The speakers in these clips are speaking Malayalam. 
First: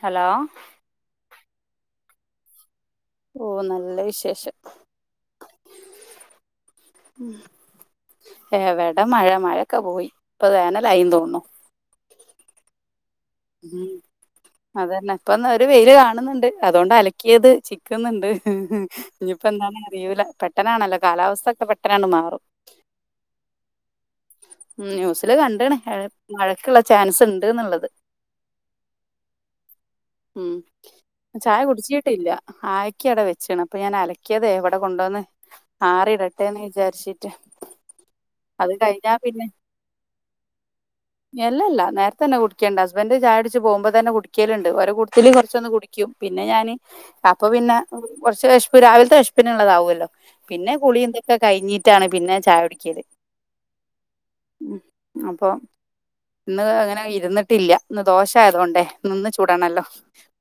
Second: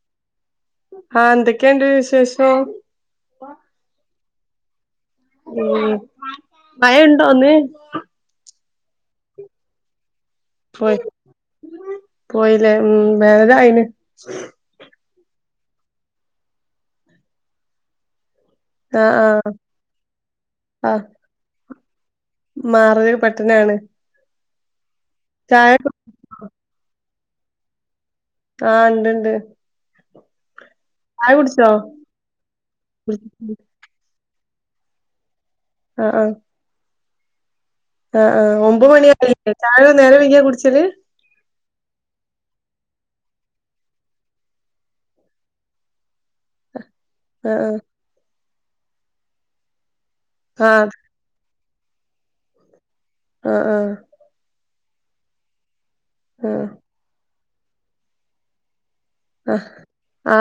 ഹലോ ആഹ എന്തൊക്കെയുണ്ട് വിശേഷം ഓ നല്ല വിശേഷം മഴയുണ്ടോ ഇന്ന് ഇവിടെ മഴ മഴൊക്കെ പോയി ഇപ്പൊ പോയി വേനലായി തോന്നുന്നു പോയില്ലേ ഉ വേ ല്യായ്ന് ഇപ്പോ ഒരു വെയിൽ കാണുന്നുണ്ട് അതുകൊണ്ട് അലക്കിയത് ചിക്കുന്നുണ്ട് ഉം ആഹ് ഇനിയിപ്പോ ആഹ് എന്താന്ന അറിയില്ല പെട്ടെന്നാണല്ലോ കാലാവസ്ഥ ഒക്കെ പെട്ട്ടെന്നാ,,,,. മാറൽ പെട്ടെന്നാണ് ഉ ന്യൂസില് ചായ കണ്ടാണ് മഴക്കുള്ള ചാൻസ് ഉണ്ട് ന്നുള്ളത് ആഹ് ണ്ട്ണ്ട് ഉം ചായ കുടിച്ചിട്ടില്ല ആക്കി അടെ വെച്ചാണ് അപ്പൊ ഞാൻ അലക്കി കലക്കിയത് എവിടെ കൊണ്ടുവന്ന് ആറിടട്ടെന്ന് വിചാരിച്ചിട്ട്. അ അ അത് ഒബത് കഴിഞ്ഞാ പിന്നെ മണിയായില്ലേ ചായ നേരം വൈകിയാണോ കുടിച്ചല് അല്ലല്ല നേരത്തെ തന്നെ കുടിക്കലുണ്ട് ഹസ്ബൻഡ് ചായകുടിച്ച് പോകുമ്പോ തന്നെ കുടിക്കലുണ്ട് ഒരെ കൂട്ടത്തിൽ കുറച്ചൊന്ന് കുടിക്കും. പിന്നെ ഞാന് അപ്പോ ആഹ് പിന്നെ കുറച്ച് വിശ്പ് രാവിലത്തെ വിശ്പിനുള്ള താവല്ലോ. പിന്നെ ആഹ് കുളി എന്തൊക്കെ കഴിഞ്ഞിട്ടാണ് പിന്നെ ചായ കുടിക്കല്ല്. ആഹ ആഹ അപ്പൊ ഇന്ന് അങ്ങനെ ഇരുന്നിട്ടില്ല ഇന്ന് ദോഷായതുണ്ടേ നിന്ന് ആഹ് ചൂടാണല്ലോ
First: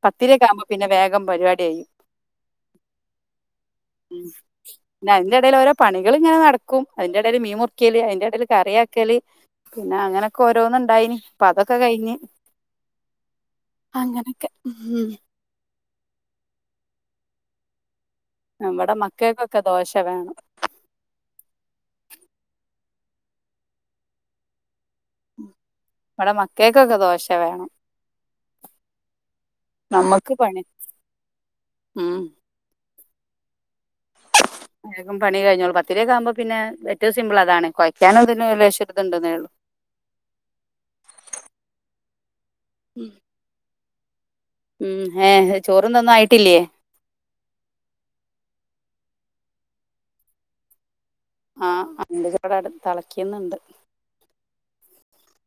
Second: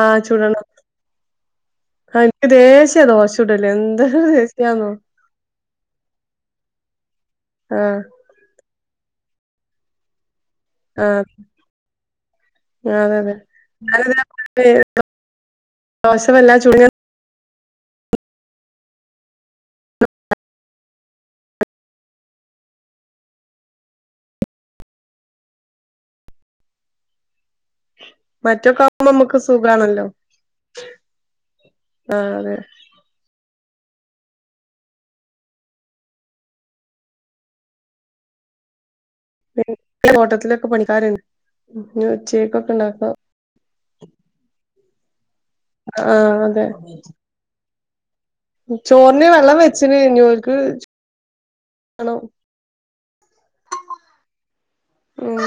പത്തിരയക്കെ ആവുമ്പോ പിന്നെ വേഗം പരിപാടി കഴിയും ആ എനിക്ക് ദേഷ്യയാണ് ദോശ ചുടൽ എന്താ ഉം ദേഷ്യണോ. പിന്നെ അതിന്റെ ഇടയിൽ ഓരോ പണികൾ ഇങ്ങനെ നടക്കും അതിന്റെ ഇടയിൽ മീൻ മുറിക്കിയൽ ആഹ് അതിന്റെ ഇടയിൽ കറിയാക്കൽ പിന്നെ അങ്ങനെ. ഓരോന്നന്ന് ഇണ്ടായിനി ആഹ് അപ്പൊ അതൊക്കെ കഴിഞ്ഞ് അതെ അങ്ങനൊക്കെ അതെ,, ഉം ദോശ വല്ലാതെ, നമ്മടെ മക്കൾക്കൊക്കെ ദോശ വേണം ഇവിടെ മക്കക്കൊക്കെ ദോശ വേണം മറ്റൊക്ക ആവുമ്പോ നമ്മുക്ക് സൂഖാണല്ലോ നമുക്ക് പണി ആ ഉം അതെ വേഗം പണി കഴഞ്ഞോളൂ പത്തിരയക്കെ ആവുമ്പോ പിന്നെ ഏറ്റവും സിമ്പിൾ അതാണ് കുയ്ക്കാനുംതിന പിന്ന ഓട്ടത്തിലൊക്കെ പണിക്കാരണ്ട് ഉച്ചക്കൊക്കെ ഉണ്ടാക്കാം ഉം ഏ ചോറുംന്തൊന്നും ആഹ് ആയിട്ടില്ലേ അതെ ചോറിന് വെള്ളം വെച്ചിന്ഞ്ഞോക്ക് ആഹ അന്റെ കട തിളക്കിയന്നണ്ട് ഉം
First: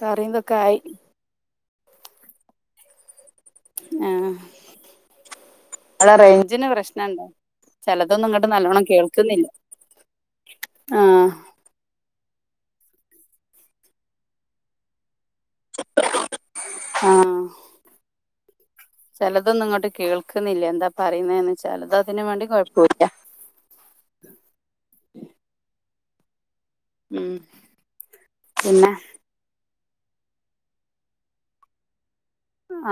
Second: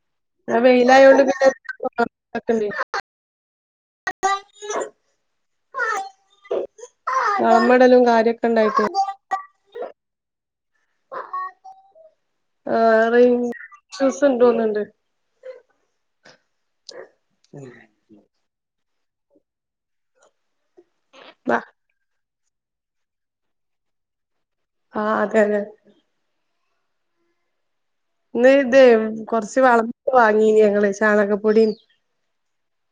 കറിയും ഇതൊക്കെ ആ ആയി വെയിലായൊണ്ട് പിണ്ട ആഹ അടെ റേഞ്ചിന് പ്രശ്നുണ്ടോ വളമിടലും ചിലതൊന്നും കാര്യൊക്കെ ഇങ്ങോട്ട് നല്ലവണം ഉണ്ടായിട്ട് കേൾക്കുന്നില്ല ആഹ ആ റേഞ്ച് ഇഷ്യൂസ് ണ്ട് തോന്നുണ്ട് അ [unintelligible] ഉം ചിലതൊന്നും ഇങ്ങോട്ട് കേൾക്കുന്നില്ല എന്താ പറയുന്നന്ന് ചിലത് അതിനന് വേണ്ടി കൊഴപ്പില്ല ആഹ അതെ അതെ ഉം ഇ ഇതെ പിന്നെ കൊറച്ച് വളന്ന വാങ്ങീന് ഞങ്ങള് ചാണകപ്പൊടീ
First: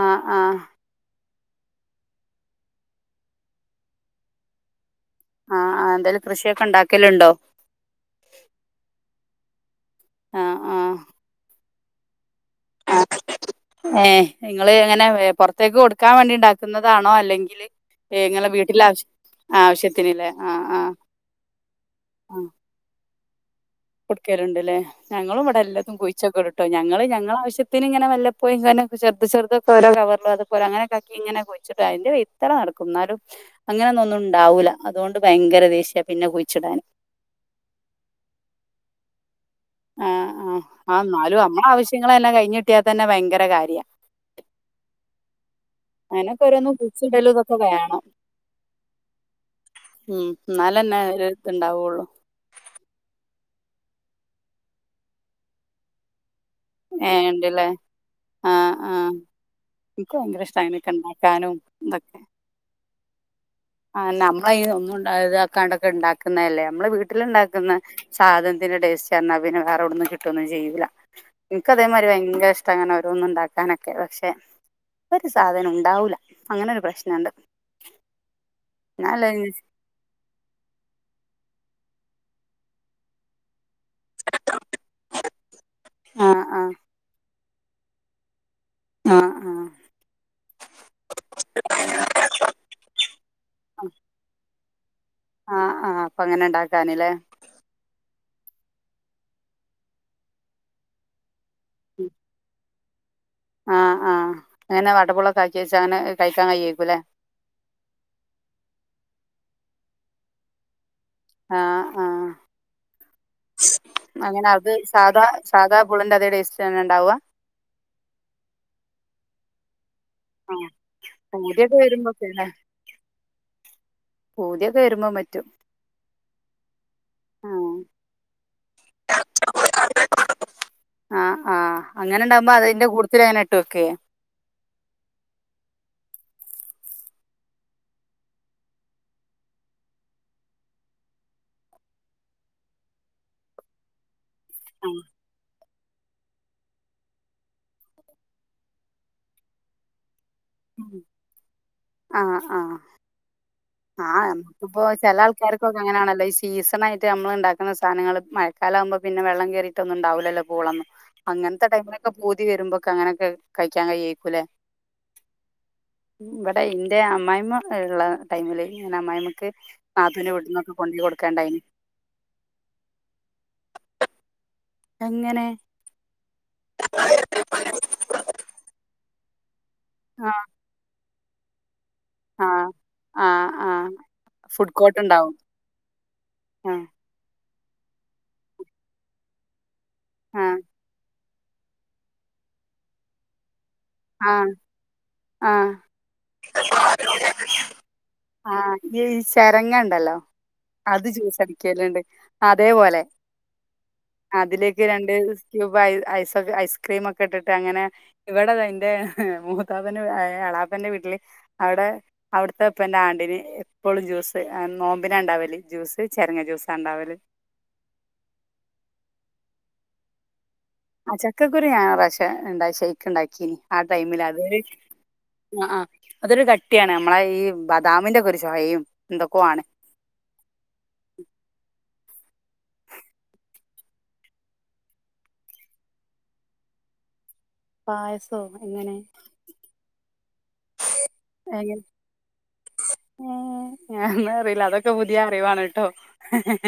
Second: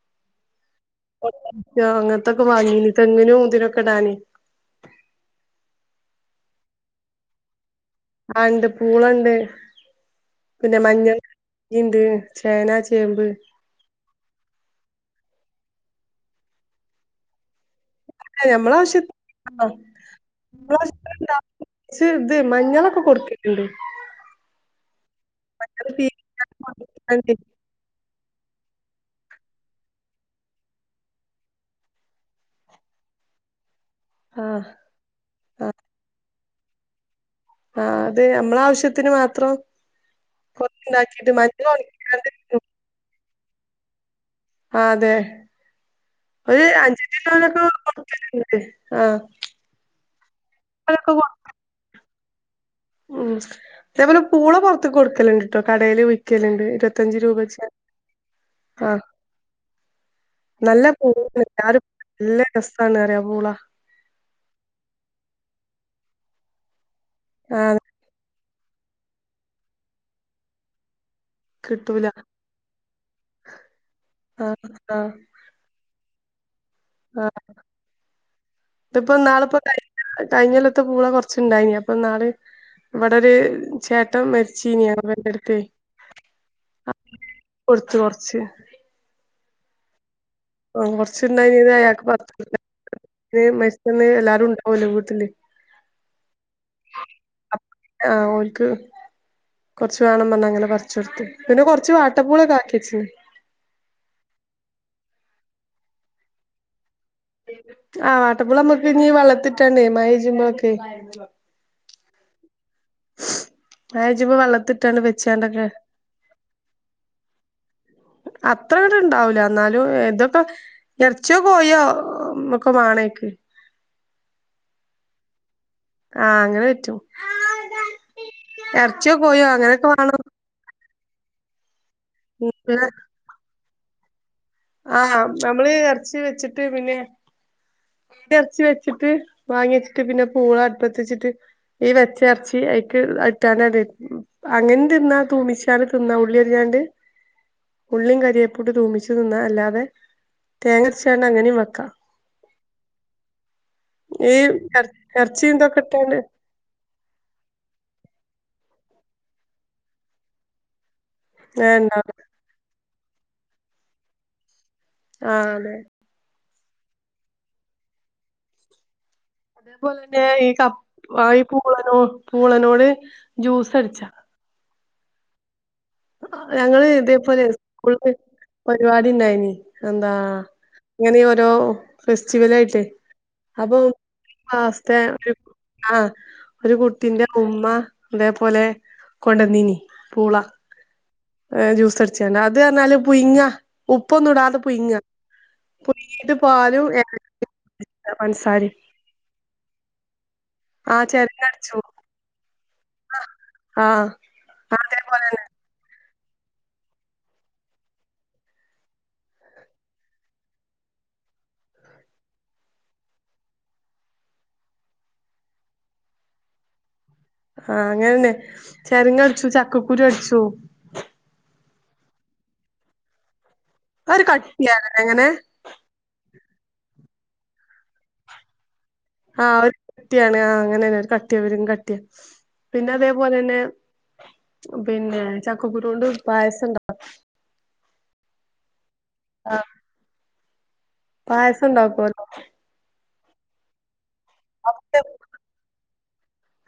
ആഹ ആഹ അങ്ങനത്തൊക്കെ വാങ്ങീനി തേങ്ങിനും ഇതിനൊക്കെടാനി ആഹ് എന്തായാലും കൃഷിയൊക്കെ ഉണ്ടാക്കൽ ഉണ്ടോ ആ ഉണ്ട് പൂളണ്ട് ആ പിന്നെ മഞ്ഞൾണ്ട് ഏ നിങ്ങള് എങ്ങനെ പുറത്തേക്ക് കൊടുക്കാൻ വേണ്ടി ഉണ്ടാക്കുന്നതാണോ അല്ലെങ്കിൽ ഏ നിങ്ങളെ ഞമ്മള വീട്ടില ആശ്യ ആവശ്യത്തി ആ ആവശ്യത്തിന്ല്ലേ ആഹ ആഹ സ ഇത മഞ്ഞളൊക്കെ കൊടുക്ക കൊടുക്കലുണ്ട്ല്ലേ ഞങ്ങളും ഇവിടെ മഞ്ഞൾ എല്ലാത്തും കുഴിച്ചൊക്കെ ടും ട്ടോ ഞങ്ങൾ പീങ്ങിക്കാണ്ട് ഞങ്ങള ആവശ്യത്തിന് ഇങ്ങനെ വല്ല പോയി ഇങ്ങനെ ചെറു ചെറുതൊക്കെഓരോ കവറോ അതുപോലെ അങ്ങനൊക്കെക്കിങ്ങനെഴിച്ചിട്ട് അതിന്റെ ഇത്ര നടക്കും എന്നാലും അങ്ങനെന്ന ഒന്നും ആ ഉണ്ടാവൂല്ല അതുകൊണ്ട് ഭയങ്കര ആ ദേഷ്യ പിന്നെ കുഴിച്ചിടൻ ആ അതെ നമ്മള ആവശ്യത്തിന് മാത്രം ആഹ ആ ആ കൊറച്ചുണ്ടാക്കിട്ട് എന്നാലും മഞ്ഞൾ അമ്മളെ ആവശ്യങ്ങളെ ഒണക്കിക്കാണ്ട് എല്ലാം കഴിഞ്ഞ കിട്ടിയാൽ തന്നെ ഭയങ്കര കാര്യമാണ് ആ അതെ ഒരു ഓരോന്ന് അഞ്ച കുഴിച്ചിടലും ഇതൊക്കെ കിലോനൊക്കെ വേണം കൊറത്തണ്ട് ആഹ ഉം എന്നാലന്നെ ഒരുത്ത് ഇണ്ടാവുള്ളു ഉം അതേപോലെ പൂള പൊറത്ത് കൊടുക്കലണ്ട്ട്ടോ കടൽ ലണ്ട് ഇരുപത്തഞ്ച് ഏഹ് രൂപ ഉണ്ടല്ലേ ആഹ് ആ ആഹ് എനിക്ക് ഭയങ്കര ഇഷ്ടാ നല്ല അങ്ങനൊക്കെ പൂളാ ണ് ഇണ്ടാക്കാനും ആരും നല്ല രസമാണ് അറിയ പൂള ആ നമ്മള ഒന്നും ഇതക്കാണ്ടക്കെ ഉണ്ടാക്കുന്നതല്ലേ നമ്മെ വീട്ടില ആ ഉണ്ടാക്കുന്ന സാധനം ഇതിന്റെ ടേസ്റ്റ് പിന്നെ വേറെവിടന്നും കിട്ടൊന്നും ചെയ്യില്ല എനക്ക് അതേമാരി കിട്ടൂല ഭയങ്കര ഇഷ്ട അങ്ങനെ ഓരോന്നും ഉണ്ടാക്കാനൊക്കെ പക്ഷെ ആഹ് ആഹ് ഒരു സാധനം ഉണ്ടാവൂല അങ്ങനെരു പ്രശ്നുണ്ട് ആഹ് ഇതിപ്പോ നാളിപ്പോ ക കഴഞ്ഞൽത്ത പൂള റച്ചണ്ടായി അപ്പ നാൾ ഇവിടെ ചേട്ട മരിച്ചീനിയ വന്റെടുത്ത ആഹ് ആഹ് കൊടുത്ത കൊറച്ച് ആഹ ആഹ ആ കൊറച്ചുണ്ടായി അയാൾക്ക് മരിച്ചന്ന് എല്ലാരും ഉണ്ടാവുംലീ ആഹ് ആഹ് അപ്പൊ അങ്ങനെ ഇണ്ടാക്കാനില്ലേ ആ ക്ക് കൊറച്ച് വേണം പറാ അങ്ങനെ പറിച്ച കൊടുത്ത് പിന്നെ കൊറച്ച് വാട്ടപ്പൂളൊക്കെ ആാക്കിച്ചന് ആ ആ അങ്ങനെ വടപുളൊക്കെ ആക്കി വെച്ച അങ്ങനെ കഴിക്കാൻ കഴേക്കും അല്ലേ ആ കട്ടാകുളം നമ്മുക്ക് ഇീ വെള്ളത്തിട്ടാണ്ടേ മയച്പോഴൊക്കെ ആ പെയ്യുമ്പോ അങ്ങനെ അത് വെള്ളത്തിട്ടാണ്ട് സാധാ വെച്ചാണ്ടൊക്കെ സാധാ പുളിന്റെ അതേ ടേസ്റ്റ് തന്നെ ഉണ്ടാവുക? അത്ര ഇങ്ങട്ട് ഇണ്ടാവൂല എന്നാലും ഇതൊക്കെ ആ ഇറച്ചിയോ പൂതിയൊക്കെ കോഴിയോ വരുമ്പോക്കെ അല്ലേ ഒക്കെ വാണക്ക്. പൂതിയൊക്കെ വരുമ്പോ മറ്റും. ആ അങ്ങനെ പറ്റും ഇറച്ചിയോ കോഴിയോ അങ്ങനെയൊക്കെ വേണം ആ ആ അങ്ങനെണ്ടാവുമ്പോ അതിന്റെ കൂടുത്തിൽ അങ്ങനെ ഇട്ടുവ വക്കെ? ആ നമ്മള് ഇറച്ചി വെച്ചിട്ട് പിന്നെ ഇറച്ചി വെച്ചിട്ട് മങ്ങി വെച്ചിട്ട് പിന്നെ പൂള അടുപ്പത്തിച്ചിട്ട് ഈ വെച്ച ഇറച്ചി അക്ക് അട്ടാനത അങ്ങനെ ആ തിന്ന തുമ്മിച്ച ഉള്ളി അറിഞ്ഞികണ്ട ഉള്ളിയും കരിയേപ്പൂട്ട് തൂമിച്ചു തിന്നാ അല്ലാതെ തേങ്ങ ഉം അരച്ചുങ്ങട് അങ്ങനെയും വെക്കാം ആഹ് നമുക്കിപ്പോ എറ ചില എറച്ചിം ഇതൊക്കെ ഇട്ടാണ്ട് ആൾക്കാർക്കൊക്കെങ്ങനാണല്ലോ ഈ സീസണ ആായിട്ട് നമ്മള് ഉണ്ടാക്കുന്ന സാധനങ്ങള് മഴക്കാല ആകുമ്പോ പിന്നെ വെള്ളം കയറിയിട്ടൊന്നും ഉണ്ടാവില്ലോല്ലോ പൂളന്നും അങ്ങനത്തെ ഏഹ് ടൈമിലൊക്കെ ഇണ്ടാവും പുതി വരുമ്പോ അങ്ങനെയൊക്കെ കഴിക്കാൻ കഴിയയിക്കുംല്ലേ. ആ ആതെ ഇവിടെ ഇന്റെ അമ്മായിമ്മ ഉള്ള ടൈമില് അ്മായിമ്മ അതേപോലെ തന്നെ ഈ കപ്പ ആ ഈ പൂളനോ പൂളനോട് ജ്യൂസ് അടിച്ചാ, എങ്ങനെ? ഞങ്ങള് ഇതേപോലെ സ്കൂള്ില് പരിപാടി ഉണ്ടായിന്, എന്താ ആ ഇങ്ങനെ ഓരോ ആ ഫെസ്റ്റിവൽ ആയിട്ട് ആ അപ്പൊ ആ ഫുഡ് കോർട്ട് ക്ലാസ്സ്തേ ഉണ്ടാവും. ആ ഒരു കുട്ടീന്റെ അമ്മ അതേപോലെ കൊണ്ടന്നനി പൂള. ആ ജ്യൂസ് അടിച്ചണ്ട അത് പറഞ്ഞാല് പുഴുങ്ങാം ഉപ്പൊന്നും ആ ഇടാതെ പുയിങ്ങ ആ പുങ്ങീട്ട പല്ലും ആ ചരങ്ങ ഉണ്ടല്ലോ ആഹ് അത് ചെരങ്ങടിച്ചു ചൂസടിക്കലണ്ട് അതപലെ ആഹ് അതിലേക്ക് രണ്ട് അതേപോലെന്നെ സ്ക്യുബ ഐസ് ഐസ്ക്രീമ ഒക്കെ ഇട്ടിട്ട് അങ്ങനെ ഇവിടെ എന്റെ മൂത്താപ്പന്റെ എളാപ്പൻന്റെ വീട്ടില് അവിടെ അവിടുത്തെ ഉപ്പാന്റെ ആണ്ടിനന്, ഇപ്പോളും ജ്യൂസ് നോമ്പിന ഉണ്ടാവല് ജ്യൂസ് ചെരങ്ങ ജ്യൂസ ഉണ്ടാവല്. ആ അങ്ങനെന്നെ ചെറങ്ങ അടിച്ചു ചക്കക്കുരു അടിച്ചു ആ ചക്കക്കുറി ഞാൻ ഇണ്ട ശേക്ക് ഉണ്ടാക്കീന്. ആ അത് ടൈമിൽ ഒരു അതൊ കട്ടിയാണ് എങ്ങനെ ആ ആ അതൊരു ക കുട്ടിയാണ് നമ്മളെ ഈ ബദാമിന്റെ ഒക്കെ ഒരു ചോയ്മ് ആ ഒരു കട്ടിയാണ് ആ അങ്ങനെന്ന കട്ടിയ അവരും കട്ടിയ പിന്നെ അതേപോലെ തന്നെ പിന്നെ ചക്കക്കുരു കൊണ്ട് പായസംണ്ട പായസോ എങ്ങനെ? ആ പായസ ഉണ്ടാക്കല ഏ ഞന്ന അറിയില്ല അതൊക്കെ പുതിയ അറിവാണ് കേട്ടോ.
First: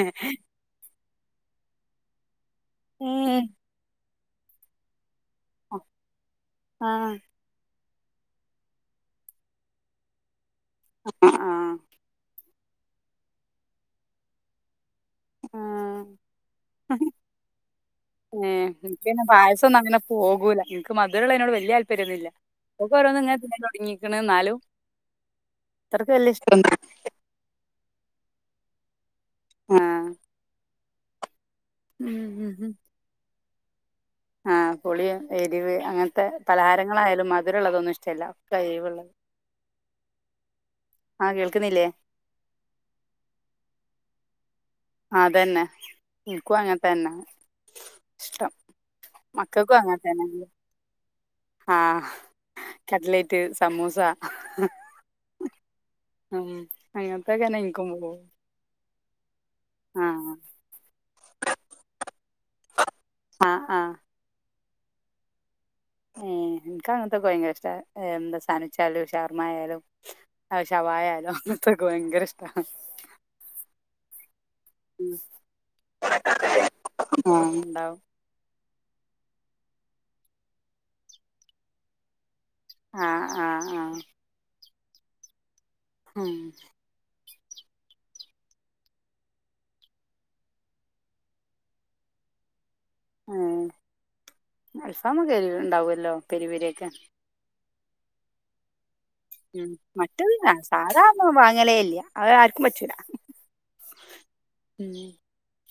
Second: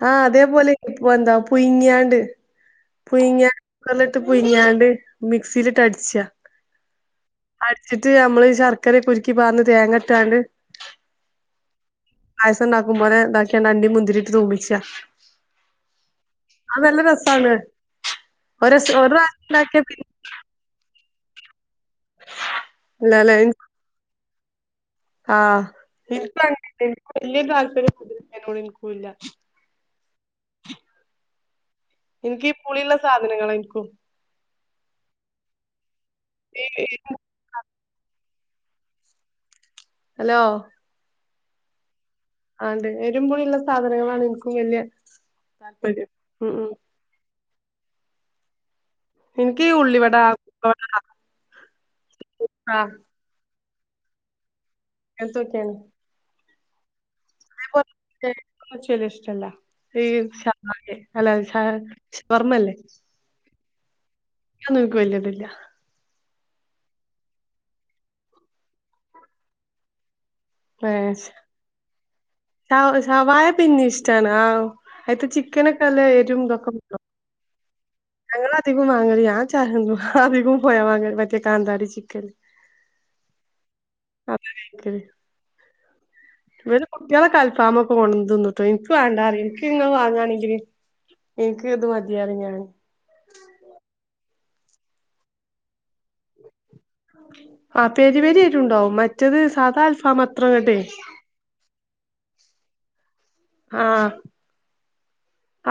ആ അതേപോലെ ഇപ്പൊ എന്താ പൊയിങ്ങാണ്ട് ഏഹ് പുയിങ്ങ പുങ്ങാണ്ട് മിക്സിയിലിട്ട അടിച്ചാ, ആഹ് അടിച്ചിട്ട് നമ്മള് ശർക്കര ഉരുക്കി പർണണ്ട തേങ്ങ ഇട്ടാണ്ട് ആ ആ പായസംണ്ടാക്കും്പോന എന്താക്കിയാ അണ്ടി മുന്തിരിട്ട് തൂമിച്ച, ആ ന്നേ [unintelligible] രസാണ് ഒരു ഒരു ഇങ്ങങ്ങനെ പ്രാവശ്യം പായുസൊന്നും ഉണ്ടാക്കിയ അങ്ങനെ പിന്നെ പോകൂല. ക്ക്‌ മധുരുള്ള അയിനോട് വലിയ അല്പര്യം ഒന്നില്ല ഓരോന്ന് ഇല്ലല്ലേ ഇങ്ങനന്ന തുടങ്ങിക്കന്നാ ന്നാലും ആഹ് [unintelligible] വല്ല്യ താല്പര്യം ക്കുല്ല ആ എനിക്ക് ഈ പുളിയുള്ള സാധനങ്ങള് എനിക്കും ആഹ് പുളിയും എരിവ് അങ്ങനത്തെ ഈ പലഹാരങ്ങളായാലും മധുരമുള്ളതൊന്നും ഇഷ്ടല്ല കൈ വെള്ള ഹലോ ആഹ് കേൾക്കുന്നില്ലേ ആണ്ട് എരും പുളിയുള്ള സാധനങ്ങളാണ് വല്യ അതന്നെ താല്പര്യം ഉം എൻക്കും ഉം അങ്ങനെ തന്നെ ഇഷ്ടം എനിക്ക് ഈ മക്കൾക്കും ഉള്ളിവട അങ്ങനത്തെന്നെ വട ആഹ് ആഹ് കട്ട്ലൈറ്റ് സമൂസ ങ്ങത്തൊക്കെയാണ് ഉം അയാ [unintelligible] ഇഷ്ടല്ല ഈ ആഹ് [unintelligible] അല്ല ശാ ശവർമ്മല്ലേ ആഹ് ആ ങ്ങിക്കു അതൊന്നും ൻക്ക് വല്ല്യത് ല്ല ഏ എനക്ക് അങ്ങനത്തൊക്കെ ഭയങ്കര ഇഷ്ട്ടാ എന്താ സാനുവിച്ചാലും ശവർമ്മ ആയാലും ആ ശവായാലോ അങ്ങത്തൊക്കെ ഭയങ്കര ഇഷ്ടാ സവായ പിന്നെ ഇഷ്ടാണ് ആഹ് അയിത്ത ചിക്കനൊക്കെല്ല എരും ഇതൊക്കെ ആഹ് അങ്ങള് അധികം വാങ്ങല് ഞാൻ ചായ് അധികം പോയാ വാങ്ങ മറ്റേ കാന്താരി ചിക്കന് ആഹ് ആഹ് ആഹ് അപ്പ്‌ റ്റത് ആ ഇങ്ങളെ കൽപാമൊക്കെ കൊണ്ടുന്നുട്ടൊയി എൻക്ക് വേണ്ടാ റിയും എൻക്ക് ഇങ്ങ വാങ്ങയാണെങ്കില് എൻക്ക് ഇത് മതി അറിഞ്ഞാന് ഉം അൽഫാമൊക്കെരിവ് ഉണ്ടാവല്ലോ പെരിപരിയൊക്കെ ആ പേരിപേരി എരുണ്ടാവും മറ്റെ ഉം മറ്റതിനാ സാധാ മം വാങ്ങലേ ഇല്ല അത് ആർക്കും പറ്റൂല ആഹ് ഉം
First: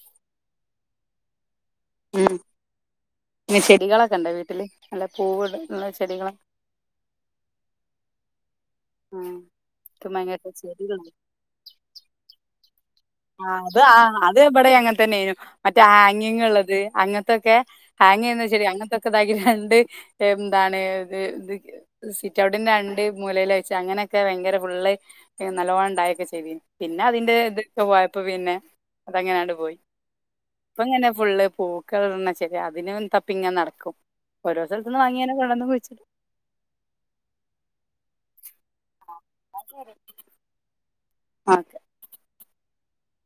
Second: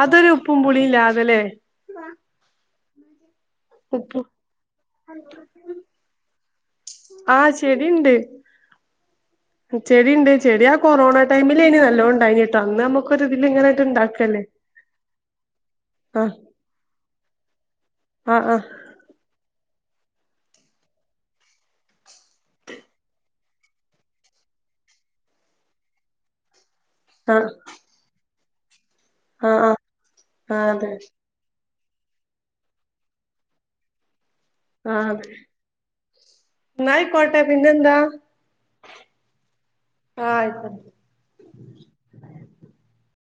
അതൊരു ഉപ്പും പുളില്ലാതെല്ലേ ഉം പിന്നെ ചെടികളൊക്കെ ഉപ്പും ഉണ്ടോ വീട്ടില് നല്ല പൂവുള്ള ള്ള ചെടികളൊക്കെ മ് ചെടിയുണ്ട് ഭയങ്കര ചെടിയാ ചെടികള് കൊറോണ ടൈമില്ന് നല്ലനൊണ്ടായിനിട്ടോ അന്ന് നമ ആ അത് ആ അത് എവിടെ അങ്ങനെ തന്നൊയിനു മറ്റേ ആഹ് ആങ്ങിങ് ഉള്ളത് അങ്ങനത്തൊക്കെ ആങ്ങേന്നാ ആഹ് ശരി അങ്ങനത്തൊക്കൊതാഗിര് രണ്ട് എ മ് ന്താണ് എ ത് ഗ് സിറ്റൗട്ടിന് രണ്ട് മൂലേലയിച്ച് അങ്ങനെക്കെ ഭയങ്കര ന്റെ പുള്ളേ എ നല്ലോണം ഉണ്ടായെക്കെ ചെയ്തെനു പിന്നെ ആഹ് അതിന്റെത് അപ്പ പിന്നെ അതങ്ങനെയാണ്ട് ആഹ് പോയി ആഹ് ആഹ് ആഹ് ഇപ്പ അതെ ഇങ്ങനെ ഫുള്ള് പോ ക്ക്‌റെണ്ണാ ശെരി അതിനും തപ്പിങ്ങെനെ നടക്കും ഓരോ സ്ഥലത്തുന്ന് വാങ്ങിയന കൊണ്ട്ന്ന് വച്ചിട്ട് ന്നയി കൊഴ്‌പ്പ പിന്നെന്താ ആ ആയിക്കോ അതെ